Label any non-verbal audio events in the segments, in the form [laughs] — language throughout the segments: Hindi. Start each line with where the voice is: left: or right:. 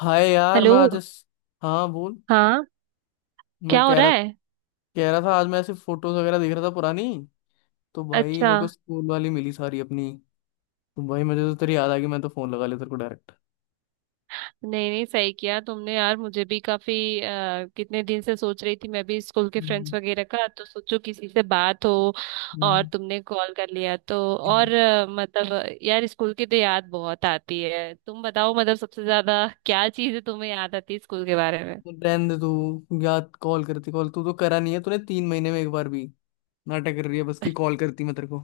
left: हाय यार,
right: हेलो।
left: मैं आज इस। हाँ बोल।
right: हाँ,
left: मैं
right: क्या हो रहा है?
left: कह रहा था आज मैं ऐसे फोटोज वगैरह देख रहा था पुरानी। तो भाई
right: अच्छा।
left: मेरे को स्कूल वाली मिली सारी अपनी। तो भाई मुझे तो तेरी याद आ गई, मैं तो फोन लगा लिया तेरे को डायरेक्ट।
right: नहीं नहीं, सही किया तुमने यार, मुझे भी काफी कितने दिन से सोच रही थी, मैं भी स्कूल के
left: हम्म।
right: फ्रेंड्स वगैरह का तो सोचो किसी से बात हो। और
left: हम्म।
right: तुमने कॉल कर लिया तो। और मतलब यार स्कूल की तो याद बहुत आती है। तुम बताओ मतलब सबसे ज्यादा क्या चीज़ तुम्हें याद आती है स्कूल के बारे में।
left: तो रहने दे तू, याद कॉल करती, कॉल तू तो करा नहीं है तूने 3 महीने में एक बार भी। नाटक कर रही है बस, की कॉल करती मैं तेरे को।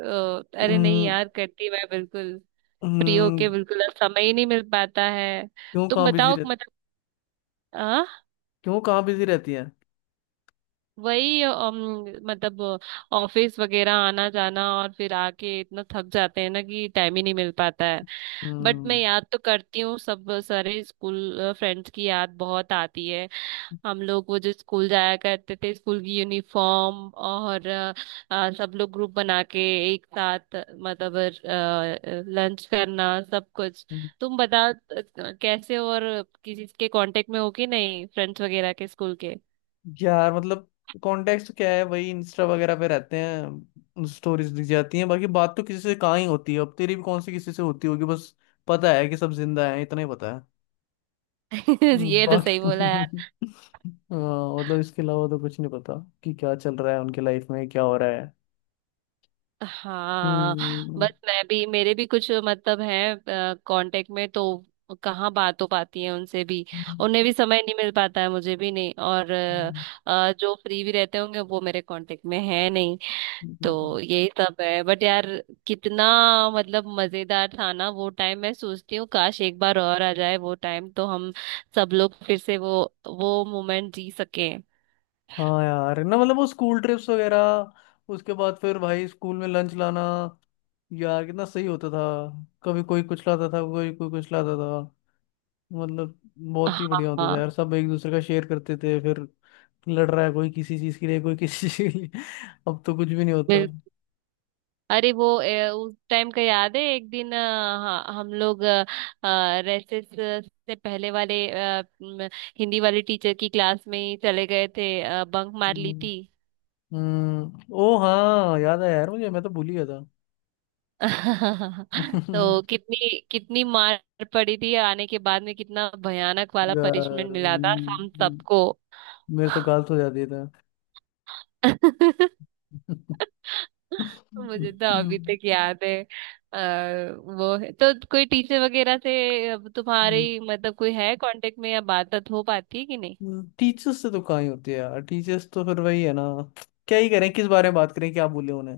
right: तो अरे नहीं
left: हम्म।
right: यार, करती मैं बिल्कुल। फ्री होके
left: हम्म।
right: बिल्कुल, अब समय ही नहीं मिल पाता है।
left: क्यों?
right: तुम
left: कहाँ बिजी
right: बताओ
left: रहती?
right: मतलब। हाँ,
left: क्यों? कहाँ बिजी रहती है?
right: वही मतलब ऑफिस वगैरह आना जाना, और फिर आके इतना थक जाते हैं ना कि टाइम ही नहीं मिल पाता है। बट मैं
left: हम्म।
right: याद तो करती हूँ, सब सारे स्कूल फ्रेंड्स की याद बहुत आती है। हम लोग वो जो स्कूल जाया करते थे, स्कूल की यूनिफॉर्म, और सब लोग ग्रुप बना के एक साथ मतलब लंच करना सब कुछ। तुम बता कैसे हो, और किसी के कांटेक्ट में हो कि नहीं, फ्रेंड्स वगैरह के स्कूल के।
left: यार, मतलब। कॉन्टेक्स्ट क्या है? वही इंस्टा वगैरह पे रहते हैं, स्टोरीज दिख जाती हैं। बाकी बात तो किसी से कहाँ ही होती है, अब तेरी भी कौन सी किसी से होती होगी बस। पता है कि सब जिंदा हैं, इतना ही पता है।
right: [laughs] ये तो सही
left: बाकी
right: बोला।
left: [laughs] हाँ, मतलब इसके अलावा तो कुछ नहीं पता। कि क्या चल रहा है उनके लाइफ में, क्या हो रहा है।
right: हाँ,
left: हम्म। हम्म।
right: बस मैं भी, मेरे भी कुछ मतलब हैं कांटेक्ट में तो, कहाँ बात हो पाती है उनसे भी।
left: हम्म।
right: उन्हें भी समय नहीं मिल पाता है, मुझे भी नहीं। और
left: हम्म।
right: जो फ्री भी रहते होंगे वो मेरे कांटेक्ट में है नहीं।
left: हम्म। हम्म। हम्म।
right: तो यही सब है। बट यार कितना मतलब मजेदार था ना वो टाइम, मैं सोचती हूँ काश एक बार और आ जाए वो टाइम तो हम सब लोग फिर से वो मोमेंट जी सके।
left: हाँ यार, ना मतलब वो स्कूल ट्रिप्स वगैरह। उसके बाद फिर भाई स्कूल में लंच लाना। यार, कितना सही होता था। कभी कोई कुछ लाता था, कोई कोई कुछ लाता था। मतलब बहुत ही बढ़िया होता था
right: हाँ
left: यार, सब एक दूसरे का शेयर करते थे फिर। लड़ रहा है कोई किसी चीज के लिए, कोई [laughs] किसी चीज के लिए। अब तो कुछ भी नहीं होता।
right: बिल्कुल। अरे वो उस टाइम का याद है? एक दिन हाँ, हम लोग रेसेस से पहले वाले हिंदी वाले टीचर की क्लास में ही चले गए थे, बंक मार ली
left: हम्म।
right: थी।
left: ओ हाँ, याद आया यार मुझे, मैं तो भूल ही गया था।
right: [laughs] तो
left: [laughs]
right: कितनी कितनी मार पड़ी थी आने के बाद में, कितना भयानक वाला
left: यार,
right: पनिशमेंट मिला था हम सबको।
left: मेरे तो गाल तो जाती था।
right: [laughs] मुझे तो अभी तक याद है। आ, वो है तो कोई टीचर वगैरह से अब तुम्हारी
left: [laughs]
right: मतलब कोई है कांटेक्ट में या बात हो पाती है कि नहीं?
left: टीचर्स से तो कहाँ ही होती है यार, टीचर्स तो फिर वही है ना। क्या ही करें, किस बारे में बात करें, क्या बोले उन्हें।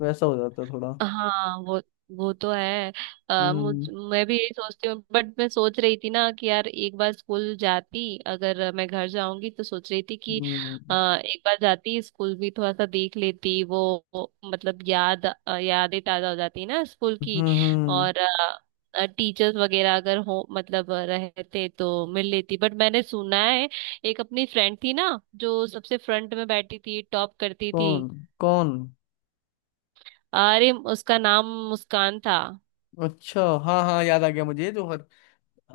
left: वैसा हो जाता है थोड़ा।
right: हाँ वो तो है। आ, मुझ
left: हम्म।
right: मैं भी यही सोचती हूँ। बट मैं सोच रही थी ना कि यार एक बार स्कूल जाती, अगर मैं घर जाऊंगी तो सोच रही थी कि
left: हम्म।
right: अ, एक बार जाती, स्कूल भी थोड़ा सा देख लेती, वो मतलब याद यादें ताजा हो जाती ना स्कूल की।
left: हम्म। हम्म।
right: और टीचर्स वगैरह अगर हो मतलब रहते तो मिल लेती। बट मैंने सुना है, एक अपनी फ्रेंड थी ना, जो सबसे फ्रंट में बैठी थी, टॉप करती थी।
left: कौन? कौन?
right: अरे उसका नाम मुस्कान था।
left: अच्छा, हाँ हाँ, याद आ गया मुझे, जो हर।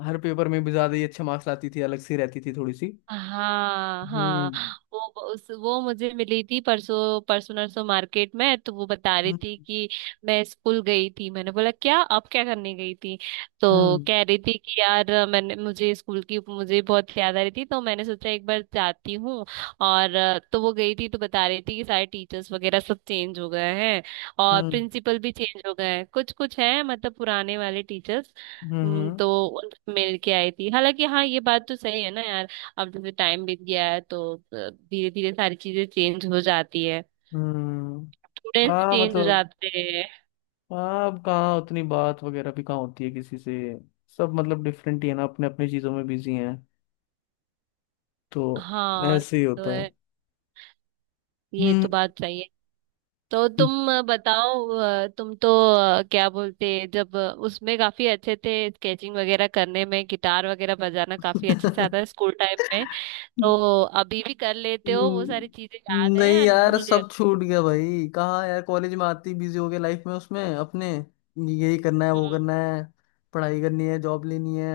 left: हर पेपर में भी ज्यादा ही अच्छे मार्क्स लाती थी, अलग सी रहती थी थोड़ी सी।
right: हाँ हाँ।
left: हम्म।
right: वो उस वो मुझे मिली थी परसों परसों नरसों मार्केट में, तो वो बता रही थी
left: हम्म।
right: कि मैं स्कूल गई थी। मैंने बोला क्या आप क्या करने गई थी, तो
left: हम्म।
right: कह रही थी कि यार मैंने मुझे स्कूल की, मुझे बहुत याद आ रही थी तो मैंने सोचा एक बार जाती हूँ। और तो वो गई थी तो बता रही थी कि सारे टीचर्स वगैरह सब चेंज हो गए हैं। और
left: हम्म।
right: प्रिंसिपल भी चेंज हो गए हैं, कुछ कुछ हैं मतलब पुराने वाले टीचर्स।
left: हम्म।
right: तो मिल के आई थी। हालांकि हाँ ये बात तो सही है ना यार, अब जैसे टाइम बीत गया है तो धीरे धीरे सारी चीजें चेंज हो जाती है।
left: हम्म।
right: स्टूडेंट्स
left: हाँ,
right: चेंज हो
left: मतलब।
right: जाते हैं।
left: हाँ, अब कहाँ उतनी बात वगैरह भी कहाँ होती है किसी से। सब मतलब डिफरेंट ही है ना, अपने अपने चीजों में बिजी हैं। तो
right: हाँ ये
left: ऐसे ही
right: तो
left: होता है।
right: है, ये
left: हम्म।
right: तो बात सही है। तो तुम बताओ तुम तो क्या बोलते हैं, जब उसमें काफी अच्छे थे, स्केचिंग वगैरह करने में, गिटार वगैरह बजाना काफी अच्छे से आता है स्कूल टाइम में। तो अभी भी कर लेते हो वो सारी चीजें,
left: हम्म,
right: याद है
left: नहीं
right: या
left: यार,
right: भूल गए?
left: सब छूट गया भाई, कहाँ यार, कॉलेज में आती बिजी हो गया लाइफ में, उसमें अपने यही करना है, वो
right: हम्म।
left: करना है। पढ़ाई करनी है, जॉब लेनी है।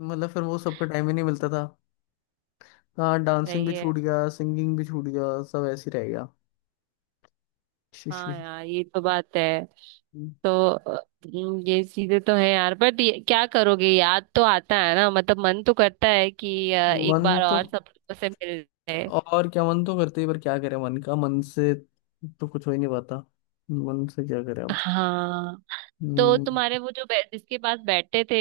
left: मतलब फिर वो सबका टाइम ही नहीं मिलता था। कहाँ, डांसिंग
right: सही
left: भी
right: है।
left: छूट गया, सिंगिंग भी छूट गया, सब ऐसे ही रह गया। [laughs] She, she.
right: हाँ यार ये तो बात है। तो ये चीजें तो है यार। बट क्या करोगे, याद तो आता है ना मतलब, मन तो करता है कि एक
left: मन
right: बार
left: तो।
right: और सब लोगों से मिल जाए।
left: और क्या, मन तो करते ही, पर क्या करें, मन का मन से। तो कुछ हो ही नहीं पाता। मन से क्या करें अब।
right: हाँ। तो
left: हम्म।
right: तुम्हारे वो जो जिसके पास बैठते थे,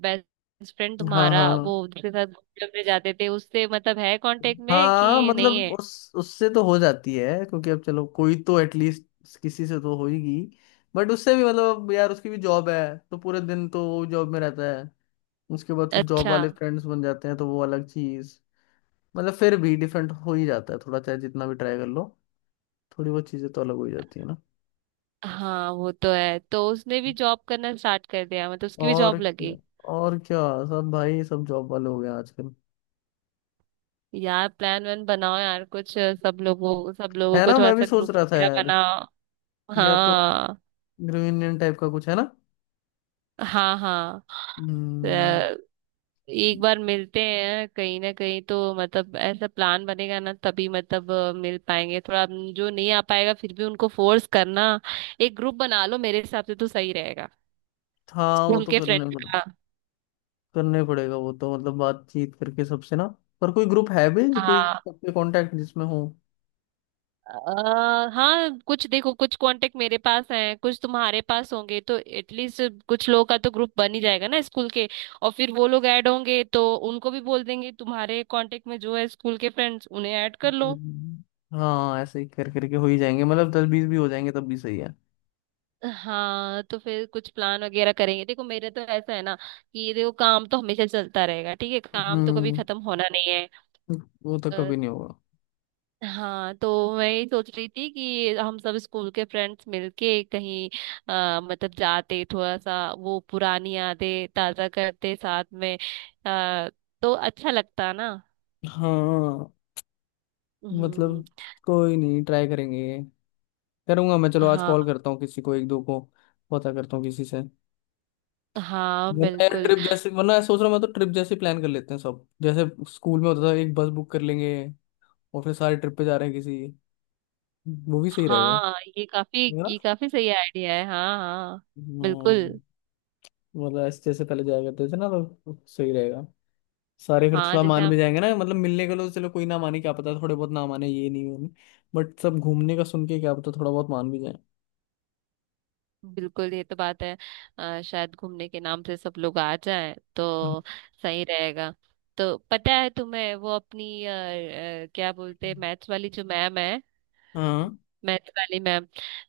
right: बेस्ट फ्रेंड
left: हाँ
right: तुम्हारा,
left: हाँ।
right: वो जिसके साथ घूमने उमने जाते थे, उससे मतलब है कांटेक्ट में
left: हाँ,
right: कि नहीं
left: मतलब
right: है?
left: उस उससे तो हो जाती है, क्योंकि अब चलो, कोई तो एटलीस्ट। किसी से तो होगी। बट उससे भी मतलब यार, उसकी भी जॉब है तो पूरे दिन तो वो जॉब में रहता है। उसके बाद फिर जॉब
right: अच्छा।
left: वाले फ्रेंड्स बन जाते हैं, तो वो अलग चीज। मतलब फिर भी डिफरेंट हो ही जाता है थोड़ा, चाहे जितना भी ट्राई कर लो। थोड़ी बहुत चीजें तो अलग हो ही जाती है ना।
right: हाँ वो तो है, तो उसने भी जॉब करना स्टार्ट कर दिया मतलब, उसकी भी
left: और
right: जॉब
left: क्या।
right: लगी।
left: और क्या। सब भाई, सब जॉब वाले हो गए हैं आजकल।
right: यार प्लान वन बनाओ यार कुछ, सब लोगों
left: है
right: को
left: ना,
right: थोड़ा
left: मैं भी
right: सा
left: सोच
right: ग्रुप
left: रहा था
right: वगैरह
left: यार।
right: बनाओ।
left: या तो।
right: हाँ
left: ग्रीन इंडियन टाइप का कुछ है ना।
right: हाँ हाँ। अ,
left: हम्म।
right: एक बार मिलते हैं कहीं ना कहीं तो मतलब, ऐसा प्लान बनेगा ना तभी मतलब मिल पाएंगे थोड़ा। जो नहीं आ पाएगा फिर भी उनको फोर्स करना, एक ग्रुप बना लो, मेरे हिसाब से तो सही रहेगा।
left: हाँ, वो
right: स्कूल
left: तो
right: के [laughs] फ्रेंड्स का।
left: करने पड़ेगा वो तो, मतलब बातचीत करके सबसे ना। पर कोई ग्रुप है भी, जो कोई
right: हाँ
left: सबके कांटेक्ट जिसमें हो?
right: हाँ कुछ देखो, कुछ कांटेक्ट मेरे पास हैं, कुछ तुम्हारे पास होंगे, तो एटलीस्ट कुछ लोगों का तो ग्रुप बन ही जाएगा ना स्कूल के। और फिर वो लोग ऐड होंगे तो उनको भी बोल देंगे तुम्हारे कांटेक्ट में जो है स्कूल के फ्रेंड्स उन्हें ऐड कर लो।
left: हम्म। हाँ, ऐसे ही कर करके हो ही जाएंगे, मतलब 10 20 भी हो जाएंगे तब भी सही है।
right: हाँ तो फिर कुछ प्लान वगैरह करेंगे। देखो मेरे तो ऐसा है ना कि ये देखो, काम तो हमेशा चलता रहेगा, ठीक है, काम तो कभी
left: हम्म।
right: खत्म होना नहीं है।
left: वो तो
right: अ,
left: कभी नहीं होगा।
right: हाँ तो मैं यही सोच रही थी कि हम सब स्कूल के फ्रेंड्स मिलके कहीं मतलब जाते, थोड़ा सा वो पुरानी यादें ताजा करते साथ में। अ, तो अच्छा लगता ना।
left: हाँ,
right: हम्म।
left: मतलब। कोई नहीं, ट्राई करेंगे ये। करूंगा मैं, चलो आज कॉल
right: हाँ
left: करता हूँ किसी को, एक दो को। पता करता हूँ किसी से।
right: हाँ
left: वरना यार
right: बिल्कुल।
left: ट्रिप जैसे, वरना सोच रहा हूँ मैं, तो ट्रिप जैसे प्लान कर लेते हैं सब, जैसे स्कूल में होता था। एक बस बुक कर लेंगे और फिर सारे ट्रिप पे जा रहे हैं, किसी मूवी सही रहेगा।
right: हाँ, ये काफी,
left: है ना।
right: ये काफी सही आइडिया है। हाँ हाँ
left: हम्म।
right: बिल्कुल।
left: मतलब ऐसे जैसे पहले जाया करते थे ना, तो सही रहेगा। सारे फिर
right: हाँ
left: थोड़ा
right: जैसे
left: मान
right: हम।
left: भी जाएंगे ना, मतलब मिलने के लिए। तो चलो, कोई ना माने क्या पता, थोड़े बहुत ना माने, ये नहीं होने। बट सब घूमने का सुन के क्या पता थोड़ा बहुत मान भी जाए।
right: बिल्कुल, ये तो बात है। शायद घूमने के नाम से सब लोग आ जाएं तो सही रहेगा। तो पता है तुम्हें वो अपनी क्या बोलते हैं, मैथ्स वाली जो मैम है,
left: हाँ,
right: मैथ वाली मैम,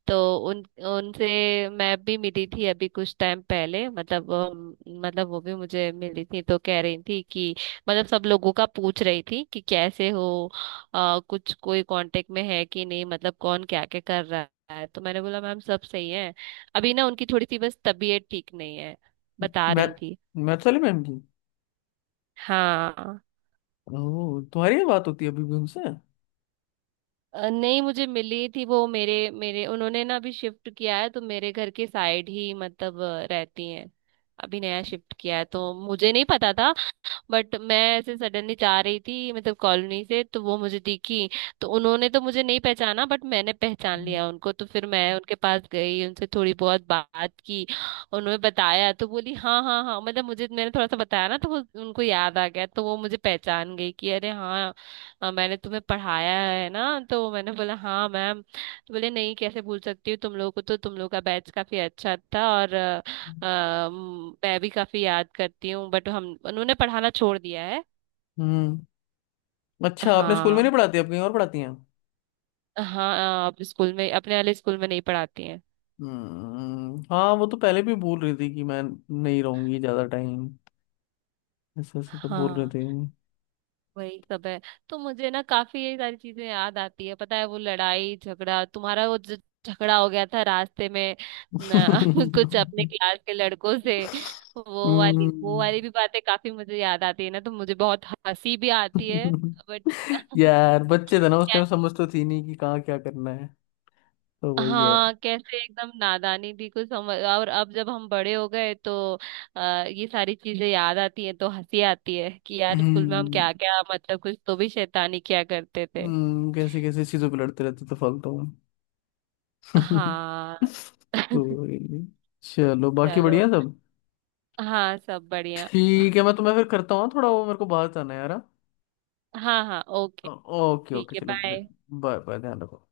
right: तो उन उनसे मैं भी मिली थी अभी कुछ टाइम पहले मतलब। मतलब वो भी मुझे मिली थी तो कह रही थी कि, मतलब सब लोगों का पूछ रही थी कि कैसे हो, कुछ कोई कांटेक्ट में है कि नहीं, मतलब कौन क्या क्या कर रहा है। तो मैंने बोला मैम सब सही है। अभी ना उनकी थोड़ी सी बस तबीयत ठीक नहीं है बता
left: मैथ
right: रही थी।
left: मैथ वाले मैम की?
right: हाँ।
left: ओह, तुम्हारी ये बात होती है अभी भी उनसे?
right: नहीं, मुझे मिली थी वो। मेरे मेरे उन्होंने ना अभी शिफ्ट किया है तो मेरे घर के साइड ही मतलब रहती हैं। अभी नया शिफ्ट किया है तो मुझे नहीं पता था। बट मैं ऐसे सडनली जा रही थी मतलब कॉलोनी से, तो वो मुझे दिखी। तो उन्होंने तो मुझे नहीं पहचाना, बट मैंने पहचान लिया उनको। तो फिर मैं उनके पास गई, उनसे थोड़ी बहुत बात की, उन्होंने बताया तो बोली हाँ हाँ हाँ मतलब, मुझे मैंने थोड़ा सा बताया ना तो वो उनको याद आ गया तो वो मुझे पहचान गई कि अरे हाँ मैंने तुम्हें पढ़ाया है ना। तो मैंने बोला हाँ मैम। तो बोले नहीं कैसे भूल सकती हूँ तुम लोगों को, तो तुम लोग का बैच काफी अच्छा था और मैं भी काफी याद करती हूँ। बट हम उन्होंने पढ़ाना छोड़ दिया है।
left: हम्म। अच्छा, आपने स्कूल में नहीं
right: हाँ।
left: पढ़ाती, आप कहीं और पढ़ाती हैं?
right: हाँ अब स्कूल में, अपने वाले स्कूल में नहीं पढ़ाती हैं।
left: हम्म, हाँ वो तो पहले भी बोल रही थी कि मैं नहीं रहूंगी ज्यादा टाइम। ऐसा ऐसा तो बोल रहे
right: हाँ
left: थे।
right: वही सब है। तो मुझे ना काफी ये सारी चीजें याद आती है, पता है वो लड़ाई झगड़ा तुम्हारा, वो जो झगड़ा हो गया था रास्ते में ना, [laughs] कुछ अपने क्लास के लड़कों से, वो
left: हम्म।
right: वाली भी बातें काफी मुझे याद आती है ना, तो मुझे बहुत हंसी भी आती है। बट
left: [laughs] यार बच्चे थे ना उस टाइम, समझ तो थी नहीं कि कहाँ क्या करना है। तो वही है।
right: हाँ कैसे एकदम नादानी थी, कुछ समझ। और अब जब हम बड़े हो गए तो ये सारी चीजें याद आती है तो हंसी आती है कि यार स्कूल में हम
left: हम्म।
right: क्या क्या मतलब कुछ तो भी शैतानी किया करते थे।
left: कैसे कैसे चीजों पे लड़ते रहते थे फालतू में। [laughs]
right: हाँ।
left: तो
right: [laughs]
left: वही। चलो, बाकी
right: चलो।
left: बढ़िया सब।
right: हाँ सब बढ़िया।
left: ठीक है, मैं तुम्हें फिर करता हूँ, थोड़ा वो मेरे को बाहर जाना है यार।
right: हाँ हाँ ओके।
left: हाँ? ओके,
right: ठीक
left: ओके
right: है
left: चलो।
right: बाय।
left: बाय बाय, ध्यान रखो।